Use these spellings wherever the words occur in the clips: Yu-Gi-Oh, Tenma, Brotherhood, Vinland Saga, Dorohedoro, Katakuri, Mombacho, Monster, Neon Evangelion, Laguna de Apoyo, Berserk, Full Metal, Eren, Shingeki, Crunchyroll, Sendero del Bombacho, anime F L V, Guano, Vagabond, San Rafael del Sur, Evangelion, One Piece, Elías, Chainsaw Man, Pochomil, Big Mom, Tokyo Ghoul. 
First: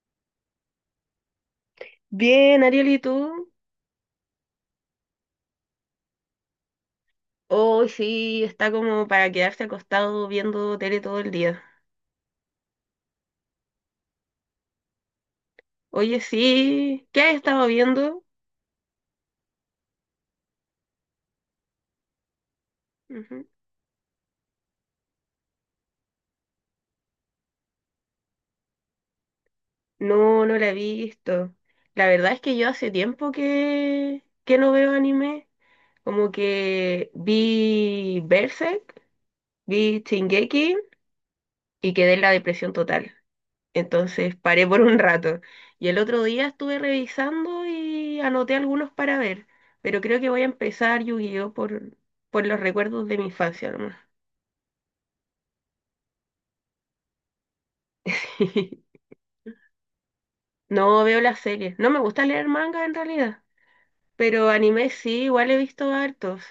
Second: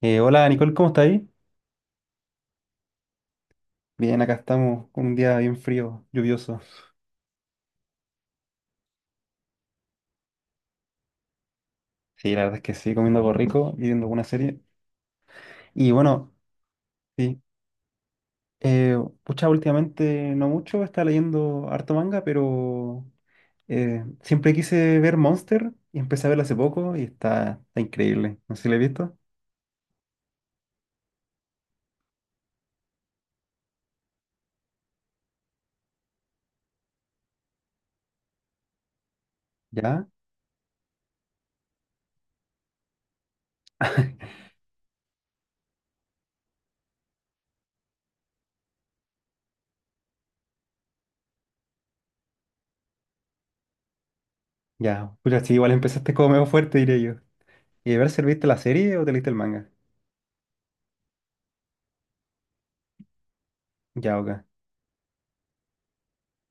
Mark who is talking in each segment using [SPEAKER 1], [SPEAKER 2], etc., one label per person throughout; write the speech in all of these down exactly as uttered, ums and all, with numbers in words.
[SPEAKER 1] Eh, hola Nicole, ¿cómo está ahí?
[SPEAKER 2] Bien, Ariel, ¿y tú?
[SPEAKER 1] Bien, acá estamos con un día bien frío, lluvioso.
[SPEAKER 2] Hoy sí, está como para quedarse acostado viendo tele todo el día.
[SPEAKER 1] Sí, la verdad es que sí, comiendo algo rico y viendo alguna serie. Y
[SPEAKER 2] Oye,
[SPEAKER 1] bueno,
[SPEAKER 2] sí, ¿qué has
[SPEAKER 1] sí.
[SPEAKER 2] estado viendo?
[SPEAKER 1] Eh, Pucha, últimamente no mucho, estaba leyendo harto manga, pero
[SPEAKER 2] Ujú.
[SPEAKER 1] eh, siempre quise ver Monster y empecé a verlo hace poco y está, está increíble. No sé si lo he visto.
[SPEAKER 2] No, no la he visto. La verdad es que yo hace tiempo que, que no veo anime. Como que vi Berserk, vi
[SPEAKER 1] ¿Ya?
[SPEAKER 2] Shingeki y quedé en la depresión total. Entonces paré por un rato. Y el otro día estuve revisando y anoté algunos para ver. Pero creo que voy a empezar Yu-Gi-Oh por, por los recuerdos de mi infancia nomás.
[SPEAKER 1] Ya. Pucha, sí, igual empezaste como medio fuerte, diré yo. ¿Y a ver si viste la serie o te leíste el manga?
[SPEAKER 2] No veo las series. No me gusta leer manga en realidad.
[SPEAKER 1] Ya, ok.
[SPEAKER 2] Pero anime sí, igual he visto hartos.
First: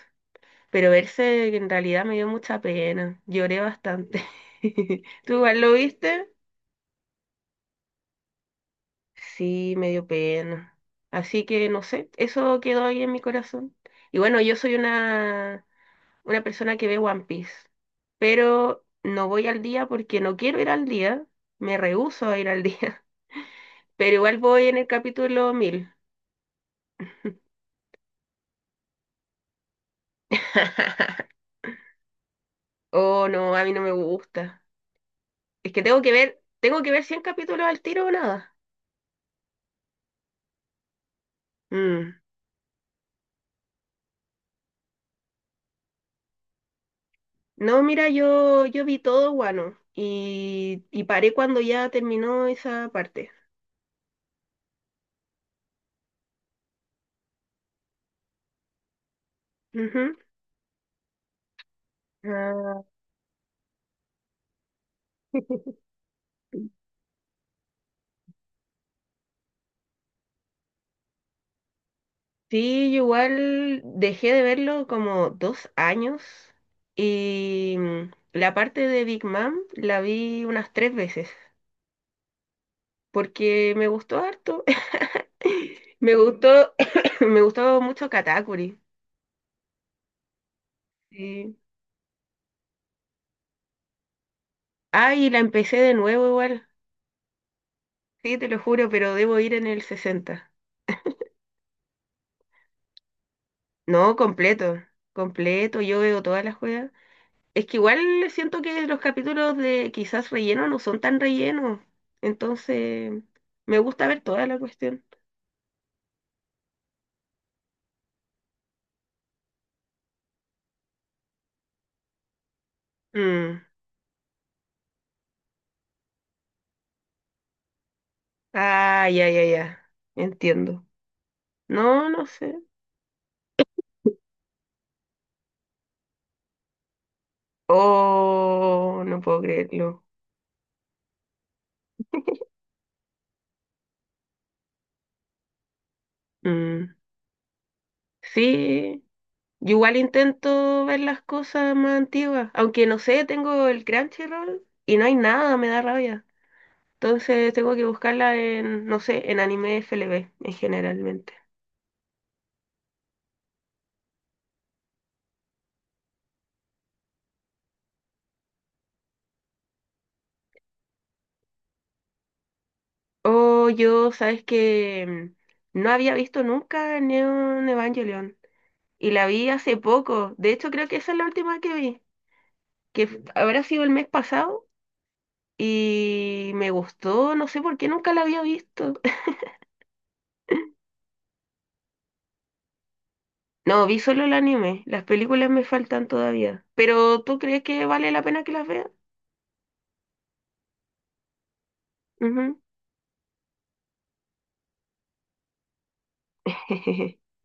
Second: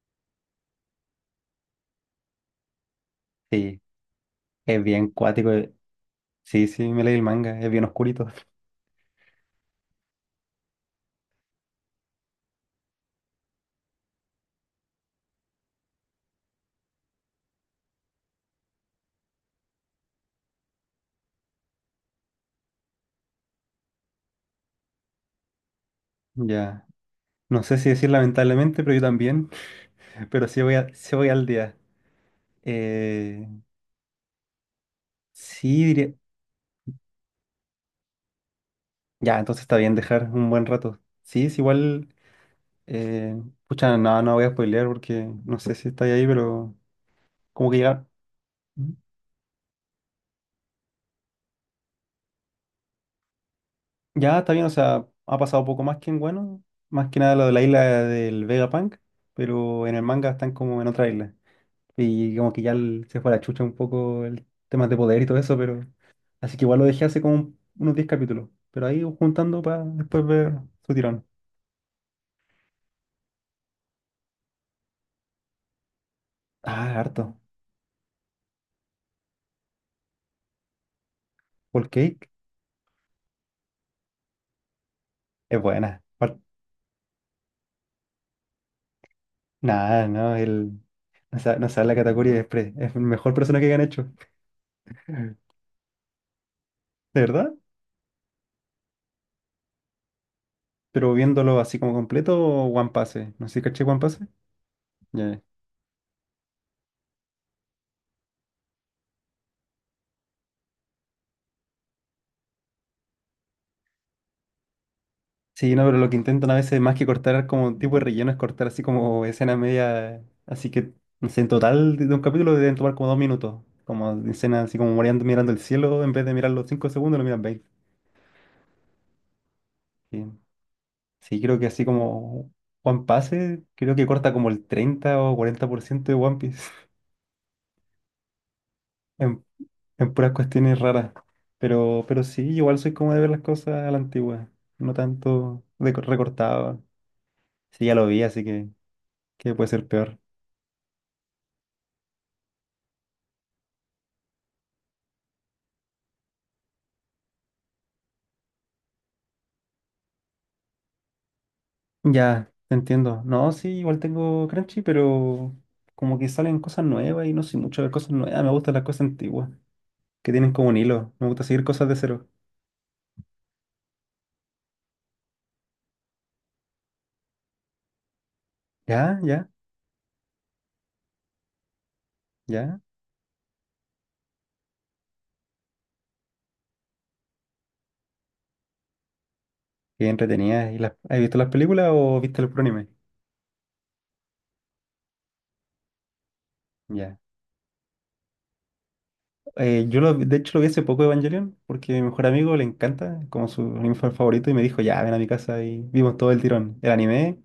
[SPEAKER 2] Pero verse en realidad me dio mucha pena. Lloré
[SPEAKER 1] Sí,
[SPEAKER 2] bastante.
[SPEAKER 1] es bien
[SPEAKER 2] ¿Tú
[SPEAKER 1] cuático.
[SPEAKER 2] igual lo
[SPEAKER 1] eh.
[SPEAKER 2] viste?
[SPEAKER 1] Sí, sí, me leí el manga, es bien oscurito.
[SPEAKER 2] Sí, me dio pena. Así que no sé, eso quedó ahí en mi corazón. Y bueno, yo soy una una persona que ve One Piece, pero no voy al día porque no quiero ir al día, me rehúso a ir al día, pero igual voy en el capítulo mil.
[SPEAKER 1] Ya. No sé si decir lamentablemente, pero yo también. Pero sí voy, a- sí voy al día.
[SPEAKER 2] Oh,
[SPEAKER 1] Eh,
[SPEAKER 2] no, a mí no me gusta. Es que
[SPEAKER 1] sí,
[SPEAKER 2] tengo que
[SPEAKER 1] diría.
[SPEAKER 2] ver, tengo que ver cien capítulos al tiro o nada.
[SPEAKER 1] Ya, entonces está bien dejar un buen rato. Sí, es igual.
[SPEAKER 2] Mm.
[SPEAKER 1] Eh, Pucha, no, no voy a spoilear porque no sé si está ahí, pero como que
[SPEAKER 2] No,
[SPEAKER 1] ya.
[SPEAKER 2] mira, yo, yo vi todo Guano y, y paré cuando ya terminó esa parte.
[SPEAKER 1] Ya está bien, o sea, ha pasado poco más que en bueno. Más que nada lo de la isla del Vegapunk, pero en el
[SPEAKER 2] Ujú.
[SPEAKER 1] manga están como en otra isla. Y como que ya
[SPEAKER 2] Ah,
[SPEAKER 1] el- se fue a la chucha un poco el tema de poder y todo eso, pero... Así que igual lo dejé hace como un- unos diez capítulos. Pero ahí juntando para después ver su tirón.
[SPEAKER 2] sí, yo igual dejé de verlo como dos años
[SPEAKER 1] Ah, harto.
[SPEAKER 2] y mm, la parte de Big Mom la vi unas tres veces
[SPEAKER 1] Whole Cake
[SPEAKER 2] porque me gustó harto.
[SPEAKER 1] es buena.
[SPEAKER 2] Me
[SPEAKER 1] Par-
[SPEAKER 2] gustó, me gustó mucho Katakuri.
[SPEAKER 1] Nada, no, el... No
[SPEAKER 2] Sí.
[SPEAKER 1] sabe, no sabe la categoría de Express. Es el mejor persona que han hecho.
[SPEAKER 2] Ah, y
[SPEAKER 1] ¿De
[SPEAKER 2] la empecé de nuevo igual.
[SPEAKER 1] verdad?
[SPEAKER 2] Sí, te lo juro, pero debo ir en el sesenta.
[SPEAKER 1] Pero viéndolo así como completo, One Piece. No sé si caché One
[SPEAKER 2] No,
[SPEAKER 1] Piece.
[SPEAKER 2] completo,
[SPEAKER 1] Ya.
[SPEAKER 2] completo, yo veo todas las juegas. Es que igual siento que los capítulos de quizás relleno no son tan rellenos. Entonces, me gusta ver toda la cuestión.
[SPEAKER 1] Sí, no, pero lo que intentan a veces más que cortar como tipo de relleno es cortar así como escena media. Así que, no sé, en total de de un capítulo deben tomar como dos minutos.
[SPEAKER 2] Mm.
[SPEAKER 1] Como de escena así como mirando, mirando el cielo, en vez de mirar los cinco segundos, lo miran veinte.
[SPEAKER 2] Ah, ya, ya, ya.
[SPEAKER 1] Sí,
[SPEAKER 2] Entiendo.
[SPEAKER 1] Sí, creo que así
[SPEAKER 2] No, no
[SPEAKER 1] como
[SPEAKER 2] sé.
[SPEAKER 1] One Piece, creo que corta como el treinta o cuarenta por ciento de One Piece
[SPEAKER 2] Oh, no puedo
[SPEAKER 1] en,
[SPEAKER 2] creerlo.
[SPEAKER 1] en puras cuestiones raras. Pero, pero sí, igual soy como de ver las cosas a la antigua, no tanto de co- recortado.
[SPEAKER 2] Mm.
[SPEAKER 1] Sí, ya lo vi, así que,
[SPEAKER 2] Sí,
[SPEAKER 1] que puede
[SPEAKER 2] yo
[SPEAKER 1] ser
[SPEAKER 2] igual
[SPEAKER 1] peor.
[SPEAKER 2] intento ver las cosas más antiguas. Aunque no sé, tengo el Crunchyroll y no hay nada, me da rabia. Entonces tengo que buscarla en, no sé, en anime F L V en generalmente.
[SPEAKER 1] Ya, te entiendo. No, sí, igual tengo Crunchy, pero como que salen cosas nuevas y no sé mucho de cosas nuevas. Me gustan las cosas antiguas, que tienen como un hilo. Me gusta seguir cosas de cero.
[SPEAKER 2] Oh, yo, sabes que no había visto nunca Neon Evangelion y
[SPEAKER 1] Ya,
[SPEAKER 2] la vi
[SPEAKER 1] ya,
[SPEAKER 2] hace poco. De hecho, creo que esa es la última que vi,
[SPEAKER 1] ya.
[SPEAKER 2] que f- habrá sido el mes pasado y me gustó, no sé por qué nunca la había visto.
[SPEAKER 1] Qué entretenida. ¿Y las, has visto las películas o viste el puro anime?
[SPEAKER 2] No, vi solo el anime, las películas me faltan todavía.
[SPEAKER 1] Ya.
[SPEAKER 2] Pero ¿tú crees que vale la pena que las vea?
[SPEAKER 1] Eh, yo lo, de hecho lo vi hace poco Evangelion, porque mi mejor amigo
[SPEAKER 2] Ujú.
[SPEAKER 1] le encanta, como su anime fa- favorito, y me dijo, ya, ven a mi casa y vimos todo el tirón. El anime,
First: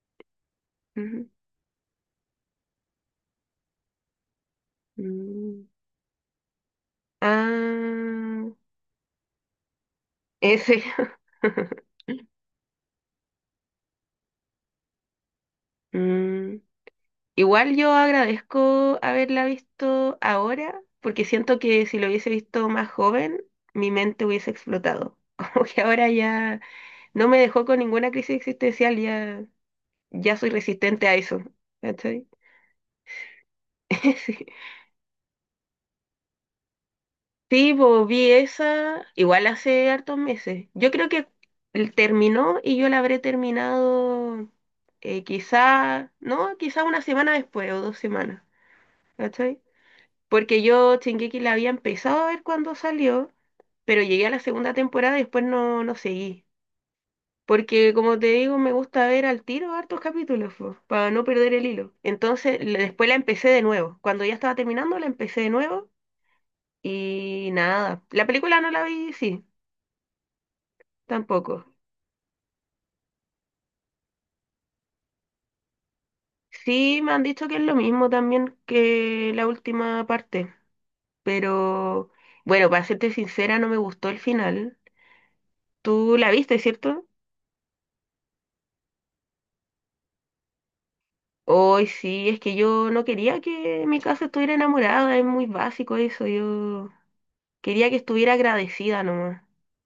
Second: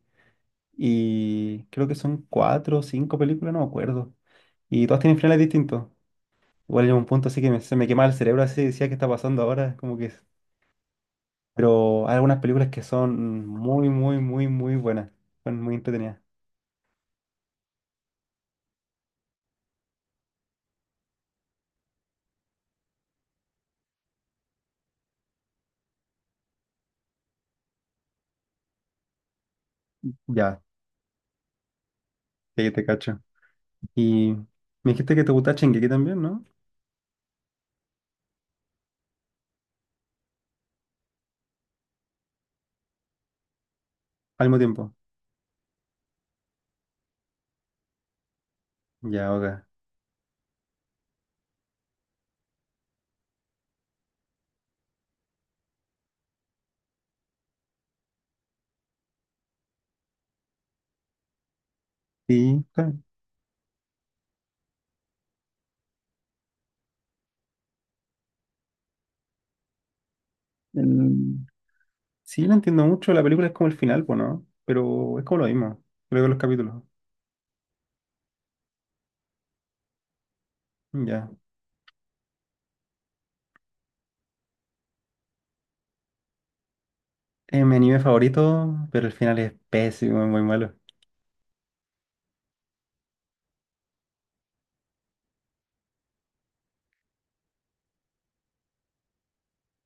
[SPEAKER 2] Ujú.
[SPEAKER 1] y creo que son cuatro o cinco películas, no me acuerdo. Y todas tienen finales
[SPEAKER 2] Mm.
[SPEAKER 1] distintos. Igual llegó un punto así que me- se me quemaba el cerebro
[SPEAKER 2] Ah,
[SPEAKER 1] así, decía, ¿qué está pasando ahora? Como que...
[SPEAKER 2] ese.
[SPEAKER 1] Pero hay algunas películas que son muy, muy, muy, muy buenas. Son muy entretenidas.
[SPEAKER 2] Mm. Igual yo agradezco haberla visto ahora, porque siento que si lo hubiese visto más joven, mi mente hubiese explotado. Como que ahora ya no me dejó con ninguna crisis existencial, ya, ya soy
[SPEAKER 1] Ya,
[SPEAKER 2] resistente a eso. ¿Cachai?
[SPEAKER 1] sí, te cacho. Y me dijiste que te gusta Shingeki también, ¿no?
[SPEAKER 2] Sí, sí, pues, vi esa igual hace hartos meses. Yo creo que el- terminó y yo la habré
[SPEAKER 1] Al
[SPEAKER 2] terminado
[SPEAKER 1] mismo tiempo.
[SPEAKER 2] eh, quizá, no, quizá una semana después o dos semanas.
[SPEAKER 1] Ya,
[SPEAKER 2] ¿Cachai?
[SPEAKER 1] ok.
[SPEAKER 2] Porque yo Shingeki la había empezado a ver cuando salió, pero llegué a la segunda temporada y después no, no seguí. Porque como te digo, me gusta ver al tiro hartos capítulos, po, para no perder el hilo. Entonces,
[SPEAKER 1] Sí,
[SPEAKER 2] le-
[SPEAKER 1] está-
[SPEAKER 2] después la empecé de nuevo. Cuando ya estaba terminando, la empecé de nuevo y nada. La película no la vi, sí,
[SPEAKER 1] mm,
[SPEAKER 2] tampoco.
[SPEAKER 1] sí, la entiendo mucho. La película es como el final, pues, ¿no? Pero es como lo mismo. Creo que los capítulos.
[SPEAKER 2] Sí, me han dicho que es lo mismo también que la última parte,
[SPEAKER 1] Ya.
[SPEAKER 2] pero bueno, para serte sincera, no me gustó el final. ¿Tú la viste, cierto?
[SPEAKER 1] Es mi anime favorito, pero el final es pésimo, es muy malo.
[SPEAKER 2] Hoy sí, es que yo no quería que mi casa estuviera enamorada, es muy básico eso, yo quería que estuviera agradecida nomás,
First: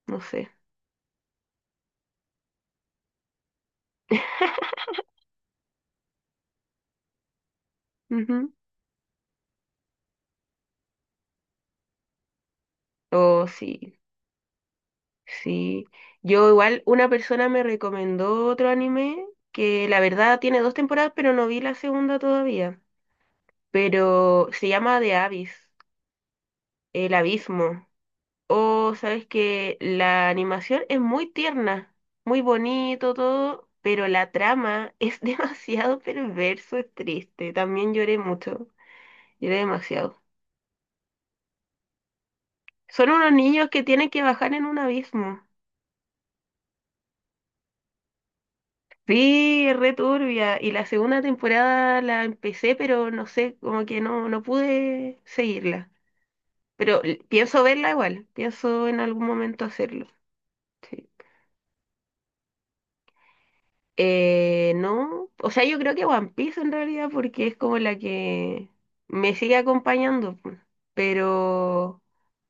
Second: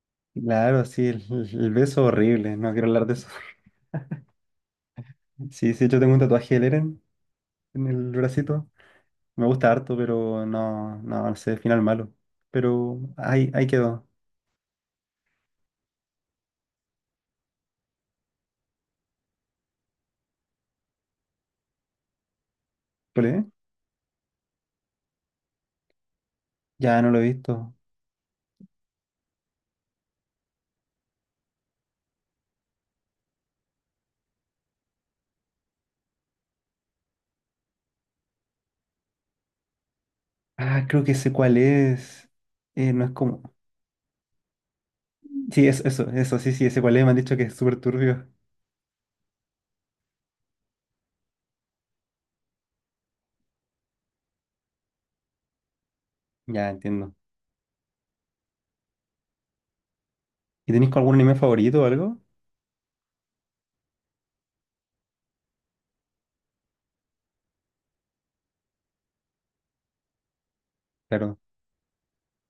[SPEAKER 2] no sé.
[SPEAKER 1] Claro, sí, el, el- el beso horrible. No quiero hablar de eso. Sí, sí, yo tengo un tatuaje del Eren en el
[SPEAKER 2] Ujú.
[SPEAKER 1] bracito. Me gusta harto, pero no, no, no sé, final malo. Pero
[SPEAKER 2] Oh,
[SPEAKER 1] ahí, ahí
[SPEAKER 2] sí,
[SPEAKER 1] quedó.
[SPEAKER 2] sí. Yo igual, una persona me recomendó otro anime que la verdad tiene dos temporadas, pero no vi la segunda todavía,
[SPEAKER 1] ¿Cuál es?
[SPEAKER 2] pero se llama The Abyss,
[SPEAKER 1] Ya no
[SPEAKER 2] El
[SPEAKER 1] lo he visto.
[SPEAKER 2] Abismo. O sabes que la animación es muy tierna, muy bonito todo, pero la trama es demasiado perverso, es triste. También lloré mucho, lloré demasiado.
[SPEAKER 1] Ah, creo que sé cuál es. Eh, no
[SPEAKER 2] Son
[SPEAKER 1] es
[SPEAKER 2] unos
[SPEAKER 1] como.
[SPEAKER 2] niños que tienen que bajar en un abismo.
[SPEAKER 1] Sí, eso, eso, eso, sí, sí, ese cuál es. Me han dicho que es súper turbio.
[SPEAKER 2] Sí, es re turbia. Y la segunda temporada la empecé, pero no sé, como que no, no pude seguirla.
[SPEAKER 1] Ya
[SPEAKER 2] Pero
[SPEAKER 1] entiendo.
[SPEAKER 2] l- pienso verla igual, pienso en algún momento hacerlo.
[SPEAKER 1] ¿Y tenéis
[SPEAKER 2] Sí.
[SPEAKER 1] algún anime favorito o algo?
[SPEAKER 2] Eh, no, O sea, yo creo que One Piece en realidad porque es como la que me sigue acompañando, pu.
[SPEAKER 1] Claro,
[SPEAKER 2] Pero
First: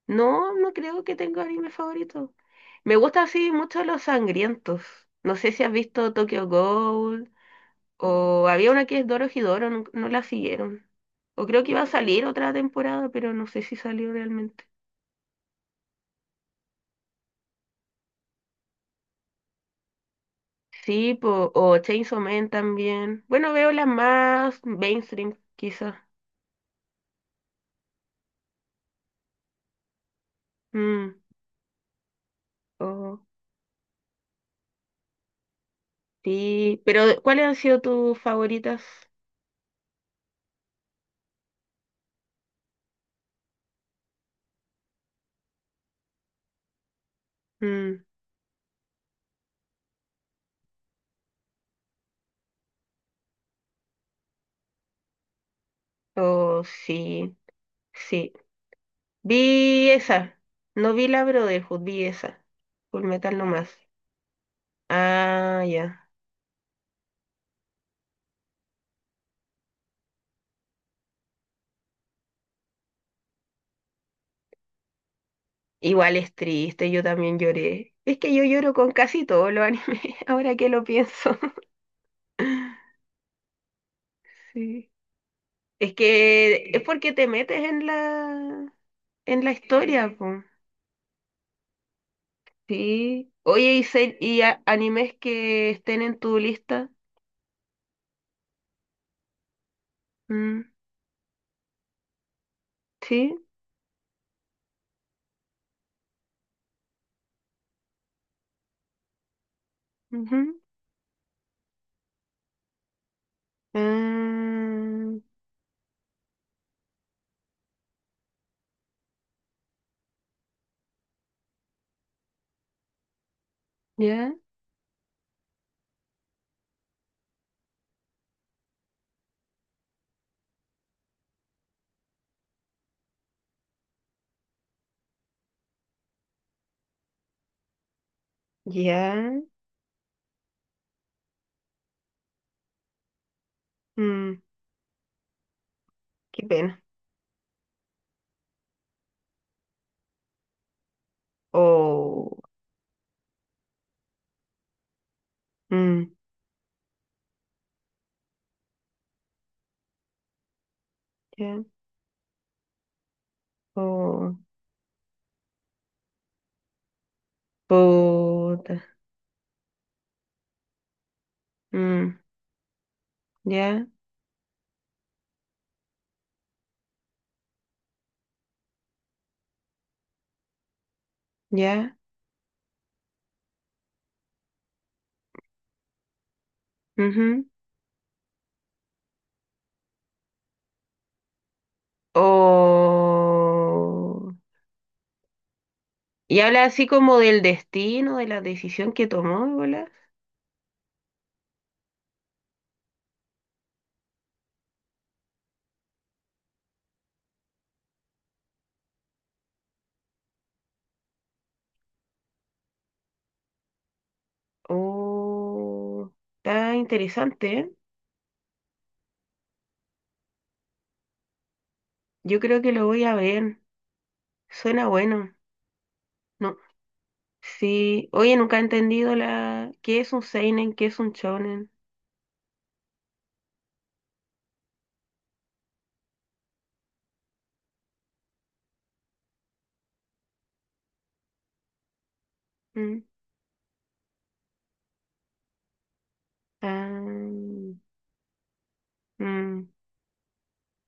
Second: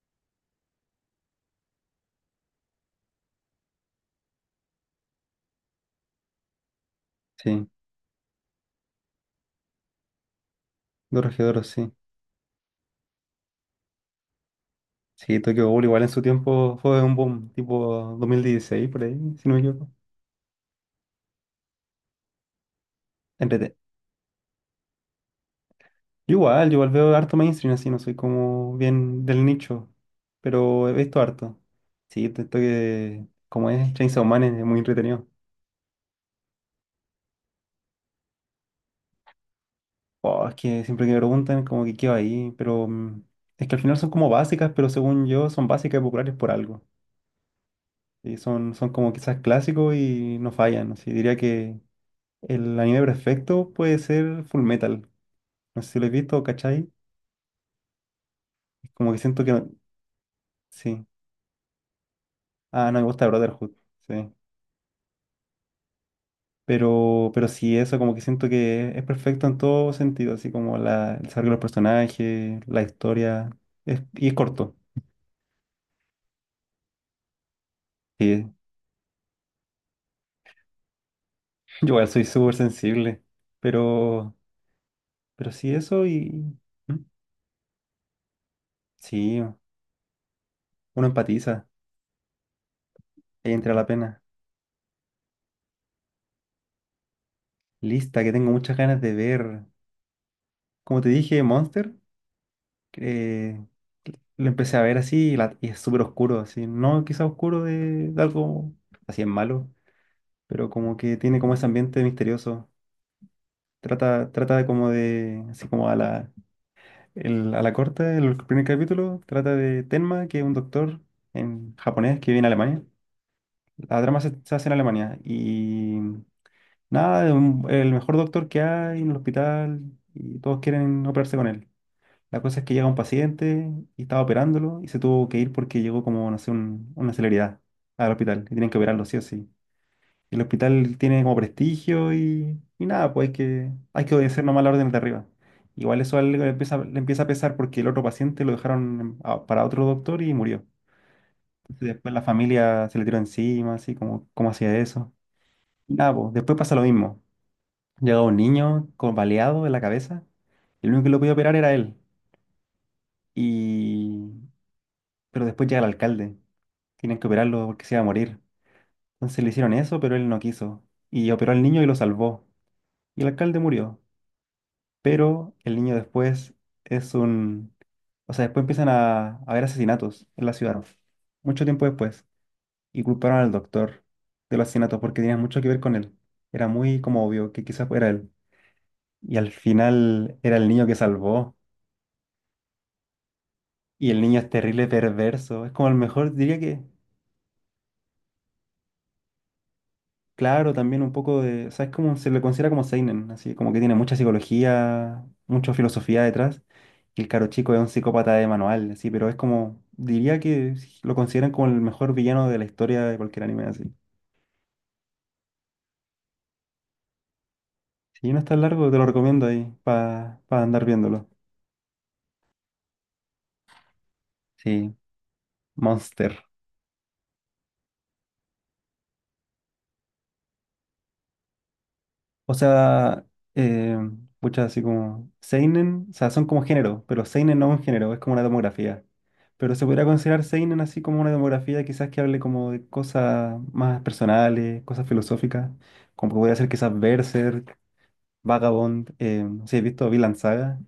[SPEAKER 2] no, no creo que tenga anime favorito. Me gustan así mucho los sangrientos. No sé si has visto Tokyo Ghoul
[SPEAKER 1] sí.
[SPEAKER 2] o había una que es Dorohedoro, no, no la siguieron. O
[SPEAKER 1] Dorohedoro,
[SPEAKER 2] creo que iba a
[SPEAKER 1] sí.
[SPEAKER 2] salir otra temporada, pero no sé si salió realmente.
[SPEAKER 1] Sí, Tokyo Ghoul igual en su tiempo fue un boom, tipo dos mil dieciséis por ahí, si no me equivoco.
[SPEAKER 2] Sí, po, o Chainsaw Man también. Bueno, veo
[SPEAKER 1] Entrete-
[SPEAKER 2] las más mainstream, quizás.
[SPEAKER 1] Yo igual, yo igual veo harto mainstream así, no soy como bien del nicho, pero he
[SPEAKER 2] Mm.
[SPEAKER 1] visto harto. Sí, esto esto
[SPEAKER 2] o-
[SPEAKER 1] que, como es Chainsaw Man, es muy entretenido.
[SPEAKER 2] Sí, pero ¿cuáles han sido tus favoritas?
[SPEAKER 1] Oh, es que siempre que me preguntan, como que quedo ahí, pero mm, es que al final son como básicas, pero según yo son básicas y populares por algo.
[SPEAKER 2] Mm,
[SPEAKER 1] Y son, son como quizás clásicos y no fallan. Así diría que el anime perfecto puede ser Full Metal. No sé si lo he visto,
[SPEAKER 2] oh,
[SPEAKER 1] ¿cachai?
[SPEAKER 2] sí, sí.
[SPEAKER 1] Como que siento que no-
[SPEAKER 2] Vi esa. No
[SPEAKER 1] sí.
[SPEAKER 2] vi la Brotherhood, vi esa.
[SPEAKER 1] Ah, no,
[SPEAKER 2] Full
[SPEAKER 1] me gusta
[SPEAKER 2] Metal nomás.
[SPEAKER 1] Brotherhood. Sí.
[SPEAKER 2] Ah, ya.
[SPEAKER 1] Pero, pero sí, eso como que siento que es perfecto en todo sentido, así como la, el desarrollo de los personajes, la historia, es, y es corto.
[SPEAKER 2] Igual es triste, yo también lloré. Es que
[SPEAKER 1] Sí,
[SPEAKER 2] yo lloro con casi todos los animes, ahora que lo pienso.
[SPEAKER 1] yo igual soy súper sensible, pero,
[SPEAKER 2] Sí.
[SPEAKER 1] pero sí,
[SPEAKER 2] Es
[SPEAKER 1] eso y...
[SPEAKER 2] que es
[SPEAKER 1] ¿Mm?
[SPEAKER 2] porque te metes en la
[SPEAKER 1] Sí,
[SPEAKER 2] en la historia, po.
[SPEAKER 1] uno empatiza,
[SPEAKER 2] Sí.
[SPEAKER 1] ahí
[SPEAKER 2] Oye,
[SPEAKER 1] entra
[SPEAKER 2] y,
[SPEAKER 1] la
[SPEAKER 2] se-
[SPEAKER 1] pena.
[SPEAKER 2] y a- animes que estén en tu lista.
[SPEAKER 1] Lista, que tengo muchas ganas de ver.
[SPEAKER 2] Mm,
[SPEAKER 1] Como te dije, Monster,
[SPEAKER 2] sí.
[SPEAKER 1] eh, lo empecé a ver así y, la- y es súper oscuro, así, no quizá oscuro de, de algo así es malo,
[SPEAKER 2] Ujú.
[SPEAKER 1] pero como que tiene como ese ambiente misterioso. Trata, trata de como
[SPEAKER 2] Ah,
[SPEAKER 1] de, así como a la, el- a la corta, el primer capítulo, trata de Tenma, que es un doctor en japonés que viene a Alemania. La trama se,
[SPEAKER 2] ya,
[SPEAKER 1] se hace en Alemania y nada, es un- el mejor doctor que hay en el hospital y todos quieren operarse con él. La cosa es que llega un paciente y estaba operándolo y se tuvo que ir porque llegó como, no sé, un- una celeridad al hospital y tienen que operarlo sí o
[SPEAKER 2] ya.
[SPEAKER 1] sí. El hospital tiene como prestigio y, y nada, pues hay que, hay que
[SPEAKER 2] Mm,
[SPEAKER 1] obedecer nomás las órdenes de arriba. Igual eso a él
[SPEAKER 2] qué
[SPEAKER 1] le empieza,
[SPEAKER 2] pena.
[SPEAKER 1] le empieza a pesar porque el otro paciente lo dejaron a- para otro doctor y murió. Entonces después la
[SPEAKER 2] Oh,
[SPEAKER 1] familia se le tiró encima, así como, ¿cómo hacía eso? Y
[SPEAKER 2] mm,
[SPEAKER 1] nada, pues después pasa lo mismo. Llega un niño con baleado en la cabeza y el único que lo podía operar
[SPEAKER 2] ya.
[SPEAKER 1] era él. Y...
[SPEAKER 2] Oh,
[SPEAKER 1] Pero después llega el alcalde. Tienen que operarlo porque se iba a morir.
[SPEAKER 2] puta.
[SPEAKER 1] Entonces le hicieron eso, pero él no quiso. Y operó al niño y lo
[SPEAKER 2] Mm,
[SPEAKER 1] salvó. Y el alcalde
[SPEAKER 2] ya,
[SPEAKER 1] murió. Pero el niño después es un... O sea, después empiezan a, a haber asesinatos en la ciudad, mucho tiempo
[SPEAKER 2] ya.
[SPEAKER 1] después, y culparon al doctor de los asesinatos porque tenía mucho que ver con él. Era muy como
[SPEAKER 2] Ujú.
[SPEAKER 1] obvio que quizás fuera él. Y al final era el niño que salvó, y el
[SPEAKER 2] Oh.
[SPEAKER 1] niño es terrible, perverso, es como el mejor,
[SPEAKER 2] Y
[SPEAKER 1] diría
[SPEAKER 2] habla
[SPEAKER 1] que...
[SPEAKER 2] así como del destino, de la decisión que tomó, de bolas.
[SPEAKER 1] Claro, también un poco de, ¿sabes cómo se le considera como seinen? Así como que tiene mucha psicología, mucha filosofía detrás. Y el caro chico es un psicópata de manual, así, pero es como, diría que lo consideran como el mejor villano de la historia de cualquier anime así.
[SPEAKER 2] Oh, está interesante, ¿eh?
[SPEAKER 1] Si no está largo, te lo recomiendo ahí para andar viéndolo.
[SPEAKER 2] Yo creo que lo voy a ver. Suena
[SPEAKER 1] Sí,
[SPEAKER 2] bueno.
[SPEAKER 1] Monster.
[SPEAKER 2] No, sí, oye, nunca he entendido la qué es un seinen, qué es un shonen.
[SPEAKER 1] O sea, eh, pucha, así como Seinen, o sea, son como género, pero Seinen no es un género, es como una demografía. Pero se podría considerar Seinen así como una demografía, quizás que hable como de
[SPEAKER 2] Mm,
[SPEAKER 1] cosas más personales, cosas filosóficas, como que podría ser quizás
[SPEAKER 2] ah,
[SPEAKER 1] Berserk, Vagabond, eh, no
[SPEAKER 2] mm.
[SPEAKER 1] sé, he visto Vinland Saga,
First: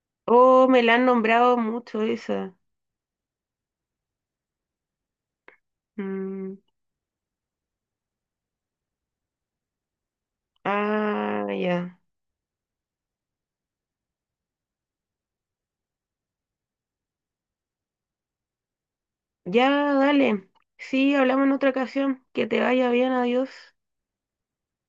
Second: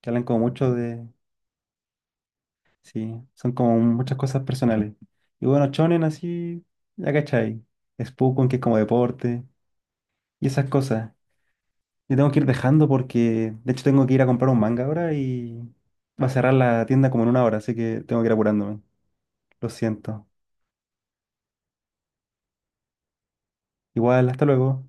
[SPEAKER 1] que hablan como
[SPEAKER 2] Oh,
[SPEAKER 1] mucho
[SPEAKER 2] me la han
[SPEAKER 1] de,
[SPEAKER 2] nombrado mucho esa.
[SPEAKER 1] sí, son como muchas cosas personales. Y bueno, Shonen
[SPEAKER 2] Mm,
[SPEAKER 1] así, ya cachai, Spokon, que es como deporte, y esas cosas.
[SPEAKER 2] ah, ya.
[SPEAKER 1] Yo tengo que ir dejando porque, de hecho, tengo que ir a comprar un manga ahora y va a cerrar la tienda como en una hora, así que tengo que ir apurándome. Lo
[SPEAKER 2] Ya,
[SPEAKER 1] siento.
[SPEAKER 2] dale. Sí, hablamos en otra ocasión. Que te vaya bien, adiós.
[SPEAKER 1] Igual, hasta luego.